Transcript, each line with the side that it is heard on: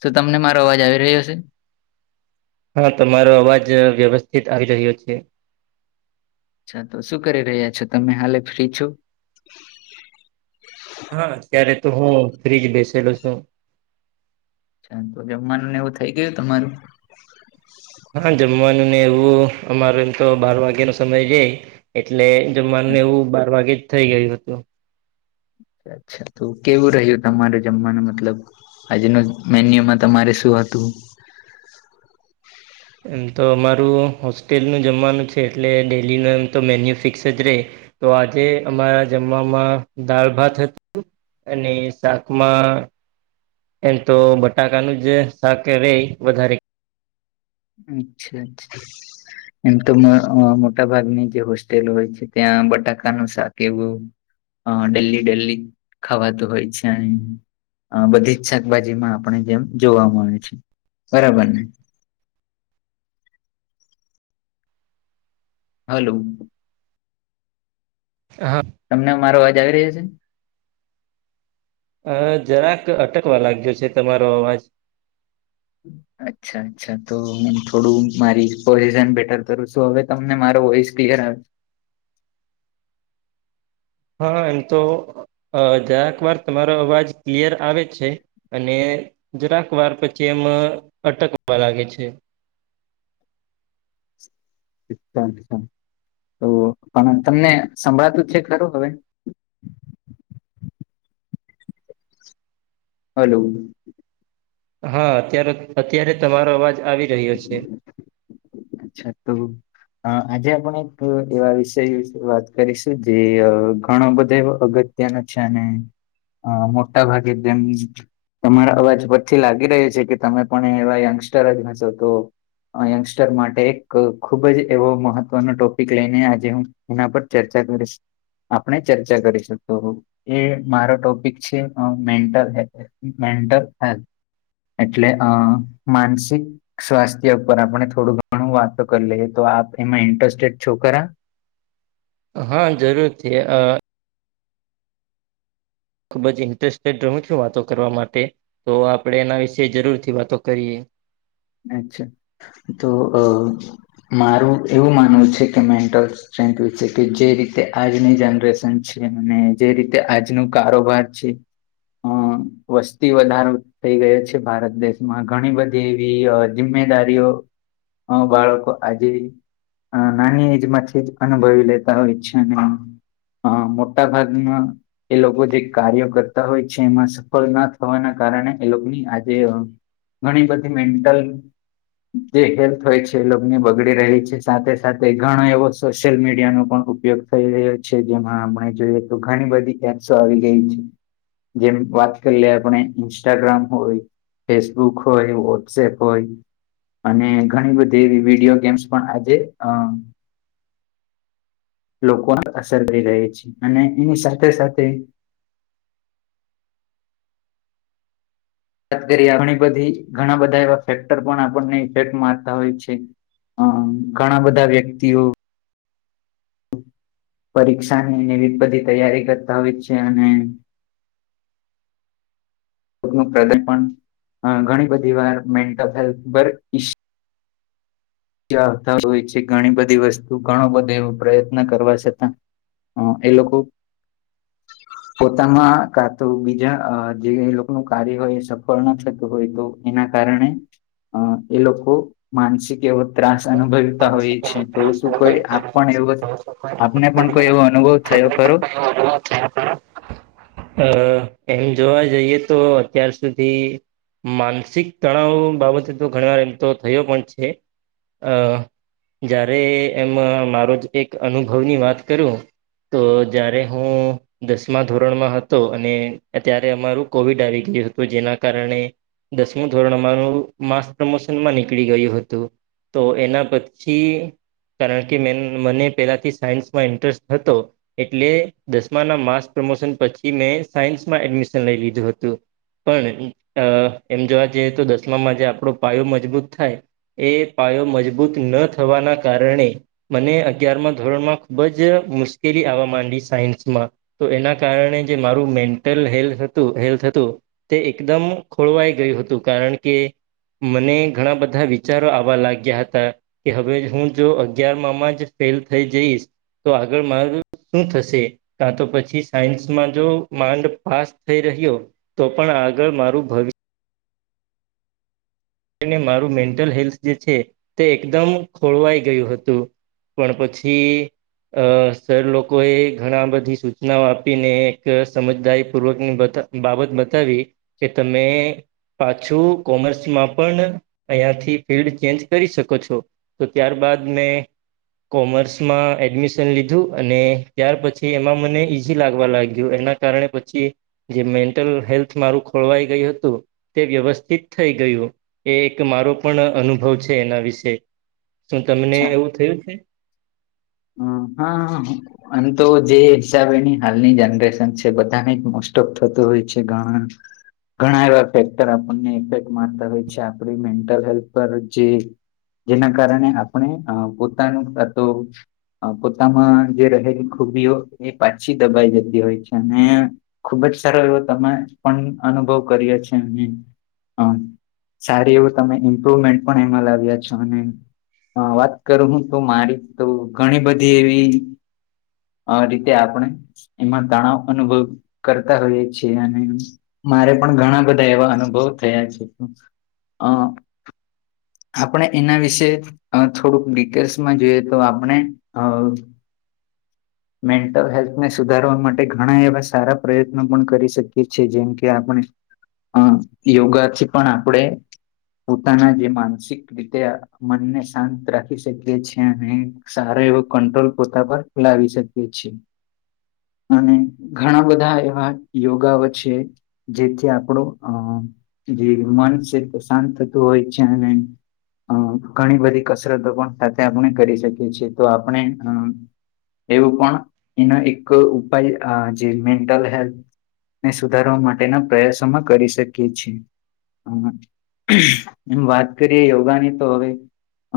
left: તો તમને મારો અવાજ આવી રહ્યો શે?
right: હા તમારો અવાજ વ્યવસ્થિત આવી રહ્યો છે.
left: અચ્છા તો શું કરી રહ્યા છો, તમે હાલે ફ્રી છો?
right: હા ત્યારે તો હું ફ્રીજ બેસેલો છું.
left: તો જમવાનુ એવું થઈ ગયું તમારું?
right: હા જમવાનું ને એવું અમારે એમ તો બાર વાગ્યાનો સમય રેય. એટલે જમવાનું એવું બાર વાગે જ થઈ ગયું. હતું
left: અચ્છા તો કેવું રહ્યું તમારે જમવાનું? મતલબ. આજનું મેન્યુમાં તમારે શું હતું?
right: એમ તો અમારું હોસ્ટેલનું જમવાનું છે એટલે ડેઇલીનું એમ તો મેન્યુ ફિક્સ જ રેય. તો આજે અમારા જમવામાં દાળ ભાત હતું. અને શાકમાં એમ તો બટાકાનું જ શાક રેય વધારે.
left: અચ્છા, અચ્છા એમ તો મો મોટા ભાગની જે હોસ્ટેલ હોય છે, ત્યાં બટાકાનું શાક એવું હ ડેલી ડેલી ખવાતું હોય છે. અહીં અ બધી જ શાકભાજીમાં આપણે જેમ જોવા મળે છે બરાબર ને? હલો
right: હા
left: તમને મારો અવાજ આવી રહ્યો છે?
right: અ જરાક અટકવા લાગ્યો છે તમારો અવાજ.
left: [unintelligible] અચ્છા અચ્છા તો હું થોડું મારી પોઝિશન બેટર કરું છું હવે તમને મારો વોઇસ ક્લિયર આવે.
right: હા એમ તો જરાક વાર તમારો અવાજ ક્લિયર આવે છે અને જરાક વાર પછી એમ અટકવા લાગે છે
left: હા તો પણ તમને સંભળાતું છે ખરું હવે હલો
right: હા અત્યારે અત્યારે તમારો અવાજ આવી રહ્યો છે.
left: અચ્છા તો અ આજે આપણે એક એવા વિષય વિશે વાત કરીશું જે ઘણો બધા એ અગત્ય તેના છે અને અ મોટા ભાગે તેમ તમારા અવાજ પરથી લાગી રહ્યુ છે કે તમે પણ એવા યંગસ્ટર જ હશો તો યંગસ્ટર માટે એક ખુબ જ એવો મહત્વનો ટોપિક લઈને આજે હું એના પર ચર્ચા કરીશ આપણે ચર્ચા કરી શકો એ મારો ટોપિક છે મેન્ટલ હેલ્થ મેન્ટલ હેલ્થ એટલે અ માનસિક સ્વાસ્થ્ય ઉપર આપણે થોડું પણ હું વાતો કરી લે તો આપ, એમાં ઇન્ટરેસ્ટેડ છોકરા
right: હા જરૂર થી અ ખૂબ જ ઇન્ટરેસ્ટેડ રહું છું વાતો કરવા માટે તો આપણે એના વિશે જરૂરથી વાતો કરીએ.
left: અચ્છા, તો અ મારું એવું માનવું છે કે, મેન્ટલ [unintelligible] જે રીતે આજની જનરેશન છે અને જે રીતે આજનું કારોબાર છે. અ વસ્તી વધારો થઈ ગયો છે, ભારત દેશમાં ઘણી બધી [unintelligible] જિમ્મેદારીઓ અ બાળકો આજે નાની એજ માંથી જ અનુભવી લેતા હોય છે ને. અ મોટા ભાગમાં એ લોકો જે કાર્યો કરતા હોય છે, એમાં સફળ ના થવાના કારણે એ લોકોની આજે ઘણી બધી મેન્ટલ જે હેલ્થ હોય છે એ [unintelligible] બગડી રહી છે સાથે સાથે ઘણો એવો સોશિયલ મીડિયાનો પણ ઉપયોગ થઈ રહ્યો છે, જેમાં આપણે જોઈએ, તો ઘણી બધી એપસો આવી ગઈ છે. જેમ વાત કરી લઈએ, આપણે ઇન્સ્ટાગ્રામ હોય, ફેસબુક હોય. સેપ હોય અને ઘણી બધી વિડીયો ગેમ્સ પણ આજે અ લોકોને અસર કરી રહે છે અને એની સાથે સાથે [unintelligible] ઘણી બધી ઘણા બધા એવા ફેક્ટર પણ આપણને ઇફેક્ટમાં આવતા હોય છે. હ, ઘણા બધા વ્યક્તિઓ પરીક્ષા નેને બધી તૈયારી કરતા હોય છે, અને ઘણી બધી વાર મેન્ટલ હેલ્થ પર જવાબદાર હોય છે ઘણી બધી વસ્તુ ઘણો બધો એવો પ્રયત્ન કરવા છતાં હ એ લોકો પોતામાં કા તો બીજા જે લોકોનું કાર્ય હોય, એ સફળ ના થતું હોય તો. એના કારણે અ એ લોકો માનસિક એવ ત્રાસ અનુભવતા હોય છે તો શું કોઈ આપ પણ એવો આપને પણ કોઈ એવો અનુભવ થયો ખરું.
right: હ છે. અ એમ જોવા જઈએ તો, અત્યાર સુધી માનસિક તણાવ બાબતે તો ઘણી વાર એમ તો થયો પણ છે. અ જ્યારે એમ મારો જ એક અનુભવની વાત કરુ તો જારે હું દસમા ધોરણમાં હતો અને અત્યારે અમારું કોવિડ આવી ગયું હતું જેના કારણે દસમું ધોરણ અમારું માસ પ્રમોશનમાં નીકળી ગયું હતું. તો એના પછી કારણ કે મને પહેલાંથી સાયન્સમાં ઇન્ટરેસ્ટ હતો. એટલે દસમા ના માર્સ પ્રમોશન પછી મેં સાયન્સમાં એડમિશન લઈ લીધું હતું. પણ અ એમ જોવા જઈએ તો દસમામાં જે આપણો પાયો મજબૂત થાય એ પાયો મજબૂત ન થવાના કારણે મને અગયાર ધોરણમાં બજ મુશ્કેલી આવવા માંડી સે. સાયન્સમાં તો એના કારણે જે મારું મેન્ટલ હેલ હતું હેલ્થ હતું. તે એકદમ ખોળવાઈ ગયું હતું કારણ કે મને ઘણા બધા વિચારો આવવા લાગ ગ્યા હતા, કે હવે હું જો અગિયાર માં જ ફેલ થઈ જઈશ. તો આગળ મારૂ શું થશે? કા તો પછી સાયન્સમાં જો માંડ પાસ થઈ રહ્યો. તો પણ આગળ મારું ભવિ મારું મેન્ટલ હેલ્થ જે છે તે એકદમ ખોળવાઈ ગયું હતું. પણ પછી અ સર લોકોએ ઘણા બધી સૂચનાઓ આપીને એક સમજદારીપૂર્વકની બધ બાબત બતાવી કે તમે પાછું કોમર્સમાં પણ અહીંયાથી ફિલ્ડ ચેન્જ કરી શકો છો તો ત્યારબાદ મેં કોમર્સમાં એડમિશન લીધું અને ત્યાર પછી એમાં મને ઈઝી લાગવા લાગ્યું એના કારણે પછી જે મેન્ટલ હેલ્થ મારું ખોળવાઈ ગયું હતું તે વ્યવસ્થિત થઈ ગયું. એ એક મારો પણ અનુભવ છે એના વિશે શું તમને એવું થયું છે?
left: હ હાહા હમ્મ આમ તો જે હિસાબેની હાલની જનરેશન છે બધાને મોસ્ટ ઓફ થતું હોય છે ઘણા ઘણા એવા ફેક્ટર આપણને ઇફેક્ટ મારતા હોય છે આપણી મેન્ટલ હેલ્થ પર જે જેના કારણે આપણે અ પોતાનું [unintelligible] પોતામાં જે રહેલી ખુબીઓ એ પાછી દબાઈ જતી હોય છે અને ખુબ જ સારો એવો તમે પણ અનુભવ કરીયો છે અમને. સારી એવું તમે ઇમ્પ્રુવમેન્ટ પણ એમાં લાવ્યા છો અને હા વાત કરું હું તો મારી તો ઘણી બધી એવી આ રીતે આપણે એમાં તણાવ અનુભવ કરતા હોઈએ છીએ અને મારે પણ ઘણા બધા એવા અનુભવ થયા છે અ આપણે એના વિશેે અ થોડુંક ડિટેલ્સમાં જોઈએ તો આપણે અ મેન્ટલ હેલ્થને સુધારવા માટે ઘણા એવા સારા પ્રયત્નો પણ કરી શકીએ છીએ, જેમ કે આપણે અ યોગાથી પણ આપણેે પોતાના જે માનસિક રીતે મનને શાંત રાખી શકીએ છ છેીએ અ સારો એવો કંટ્રોલ પોતા પર લાવી શકીએીએ અને ઘણા બધા એવા યોગા વચ્ચે જેથી આપણું અ જે મન છે પ્ર શાંત થતું હોય છે અને અમ ઘણી બધી કસરતો પણ સાથે આપણે કરી શકીએ છીએ તો આપણે અ એવું પણ એનો એક ઉપાય જે મેન્ટલ હેલ્થ ને સુધારવા માટેના પ્રયાસોમાં કરી શકીએ છીએ હમ એમ વાત કરીએ યોગાની તો હવે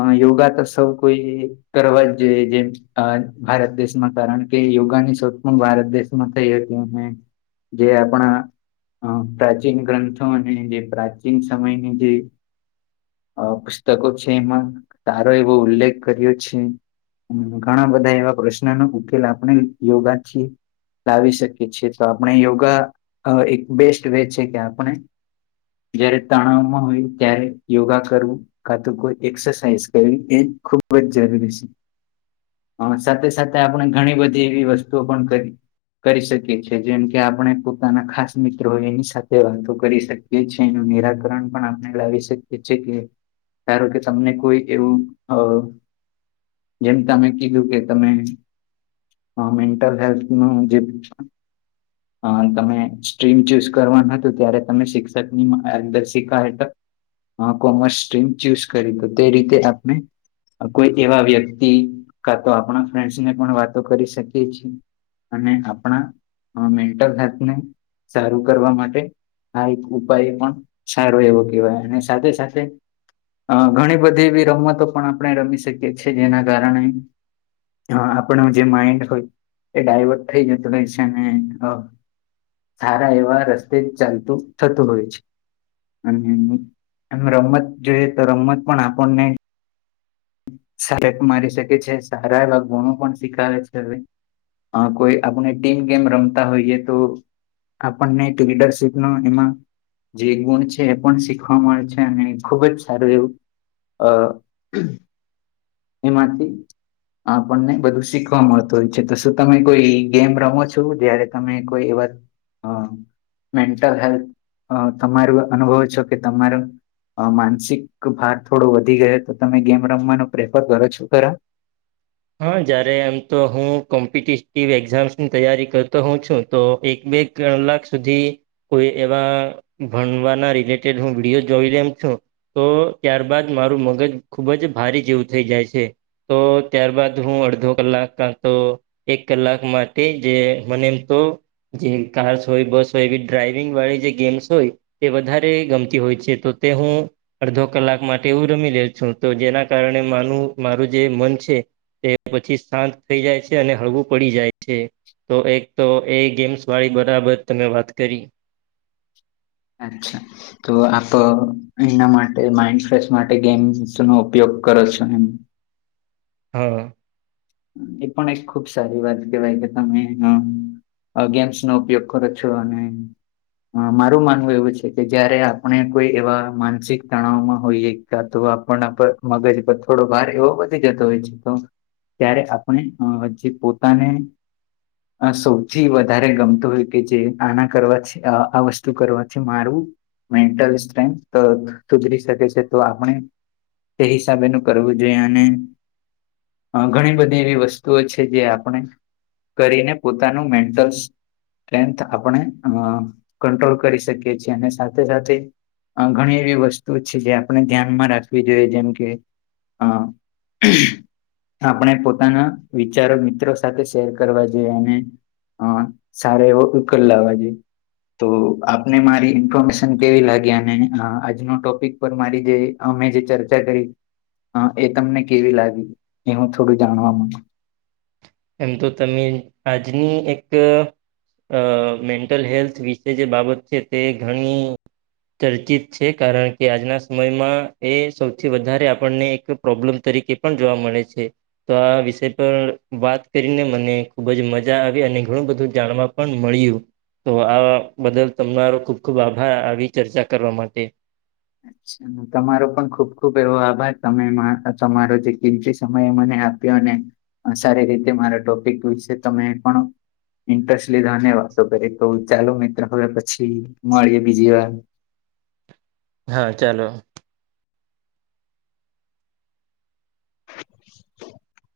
left: હ યોગા તો સૌ કોઈ કરવા જ જોઈએ જેમ અ ભારત દેશમાં કારણ કે યોગાની શોધ પણ ભારત દેશમાં થઈ હતી અને જે આપણા પ્રાચીન ગ્રંથો અને જે પ્રાચીન સમયની જે અ પુસ્તકો છે એમાં સારો એવો ઉલ્લેખ કર્યો છે ઘણા બધા એવા પ્રશ્નનો ઉકેલ આપણે યોગા છીએ લાવી શકીએ છીએ તો આપણે યોગા એક બેસ્ટ વે છે કે આપણે જયારે તણાવમાં હોય ત્યારે યોગા કરવું કા તોું કોઈ એક્સરસાઇઝ કરવી એ ખૂબ જ જરૂરી છે હ સાથે સાથે આપણે ઘણી બધી એવી વસ્તુઓ પણ કરી કરી શકીએ છીએ જેમ કે આપણે પોતાના ખાસ મિત્ર હોય એની સાથે વાતો કરી શકીએ એ છે એનું નિરાકરણ પણ આપણે લાવી શકીએ એ છે કે ધારો કે તમને કોઈ એવું અ જેમ તમે કીધું કે તમે મેન્ટલ હેલ્થ નું જે અ તમે સ્ટ્રીમ ચૂઝ કરવાનું હતું ત્યારે તમે શિક્ષકની માર્ગદર્શિકા કોમર્સ સ્ટ્રીમ ચુઝ કરી તો તે રીતે આપણે કોઈ એવા વ્યક્તિ કા તો આપણા ફ્રેન્ડસ ને પણ વાતો કરી શકીએ છીએ અને આપણા મેન્ટલ હેલ્થને સારું કરવા માટે આ એક ઉપાય પણ સારો એવો કેહેવાય અને સાથે સાથે અ ઘણી બધી એવી રમતો પણ આપણે રમી શકીએ છીએ જેના કારણે હ આપણો જે માઈન્ડ હોય એ ડાયવર્ટ થઈ જતું રહે છે ને સારા એવા રસ્તે જ ચાલતું થતું હોય છે અને એમ રમત જોઈએ તો રમત પણ આપણને સક મારી શકે છે સારા એવા ગુણો પણ સ્ીખારે છે હવે અ કોઈ આપણે ટીમ ગેમ રમતા હોઈએ તો આપણને એક લીડરશીપનો એમાં જે ગુણ છે એ પણ શીખવા મળે છે અને ખુબ જ સારું એવું અ એમાંથી આપણને બધું શીખવા મળતું હોય છે તો શું તમે કોઈ ગેમ રમો છો જયારે તમે કોઈ એવા અ મેન્ટલ હેલ્થ તમારું અનુભવ છો કે તમારું માનસિક ભાર થોડો વધી ગયો તો તમે ગેમ રમવાનો પ્રેફર કરો છો ખરા
right: હા જારે એમ તો હું કોમ્પિટેટિવ એક્ઝામ્સની તૈયારી કરતો હોઉં છું તો એક બે કેલાક સુધી કોઈ એવા ભણવાના રિલેટેડ હું વિડીયો જોઈ લમ છું તો ત્યારબાદ મારું મગજ ખૂબ જ ભારે જેવું થઈ જાય છે તો ત્યારબાદ હું અડધો કલાક ક તો એક કલાક માટે જે મને એમ તો જે કાર્સ હોય બસ હોય એ ડ્રાઈવિંગ વાળી જે ગેમ્સ હોય તે વધારે ગમતી હોય છે તો તે હું અડધો કલાક માટે એવું રમી લે છું તો જેના કારણે માનું મારું જે મન છે તે પછી શાંત થઈ જાય છે અને હળવું પડી જાય છે તો એક તો એ ગેમ્સ વાળી બરાબર તમે વાત કરી
left: અચ્છા તો આપ એના માટે માઇન્ડ ફેશ માટે ગેમસ નો ઉપયોગ કરો છો એમ
right: હા
left: એ પણ એક ખુબ સારી વાત કેવાય કે તમે ગેમ્સ નો ઉપયોગ કરો છો અને મારું માનવું એવું છે કે જયારે આપણે કોઈ એવા માનસિક તણાવમાં હોઈએ ક્યાં તો આપણ મગજ પર થોડો વાાર એવો બી જતો હોય છે તો ત્યારે આપણે અ જે પોતાને સૌથી વધારે ગમતું હોય કે જે આના કરવાથી આ વસ્તુ કરવાથી મારુ. મેન્ટલ સ્ટ્રેન્થ સુધરી શકે છે તો આપણે તે હિસાબે ન કરવું જોઈએ અને ઘણી બધી એવી વસ્તુઓ છે જે આપણે કરીને પોતાનું મેન્ટલ સેન્થ આપણે અ કંટ્રોલ કરી શકીએ છીએ અને સાથે સાથે ઘણી એવી વસ્તુ છે જે આપણે ધ્યાનમાં રાખવી જોઈએ જેમ કે હા [unintelligible] આપણે પોતાના વિચારો મિત્રો સાથે શેર કરવા જોઈએ અને હા સારો એવ ઉકેલ લવો જોઈએ તો આપને મારી ઇન્ફોર્મેશન કેવી લાગી અને આજનો ટોપિક ઉપ મારી જે અમે જે ચર્ચા કરી એ તમને કેવી લાગી એ હું થોડું જાણવા મળ
right: એમ તો તમે આજની એક અ મેન્ટલ હેલ્થ વિશે જે બાબત છે, તે ઘણી ચર્ચિત છે, કારણ કે આજના સમયમાં એ સૌથી વધારે આપણને એક પ્રોબ્લમ તરીકે પણ જોવા મળે છે, તો આ વિષય પર વાત કરીને મને ખુબ જ મજા આવી અને ઘણું બધું જાણવા પણ મળ્યું તો આ બદલ તમારો ખુબ ખુબ આભાર આવી ચર્ચા કરવા માટે
left: તમારો પણ ખુબ ખુબ એવો આભાર તમે તમારો જે કિં સમયે મને સારી રીતે મારા ટોપિક વિશે ત પણ ઇન્ટરેસ્ટ લીધો વાતો કરી તો ચાલો મિત્ર હવે પછી મળીએ બીજી વાર
right: હા ચાલો
left: [inaudible]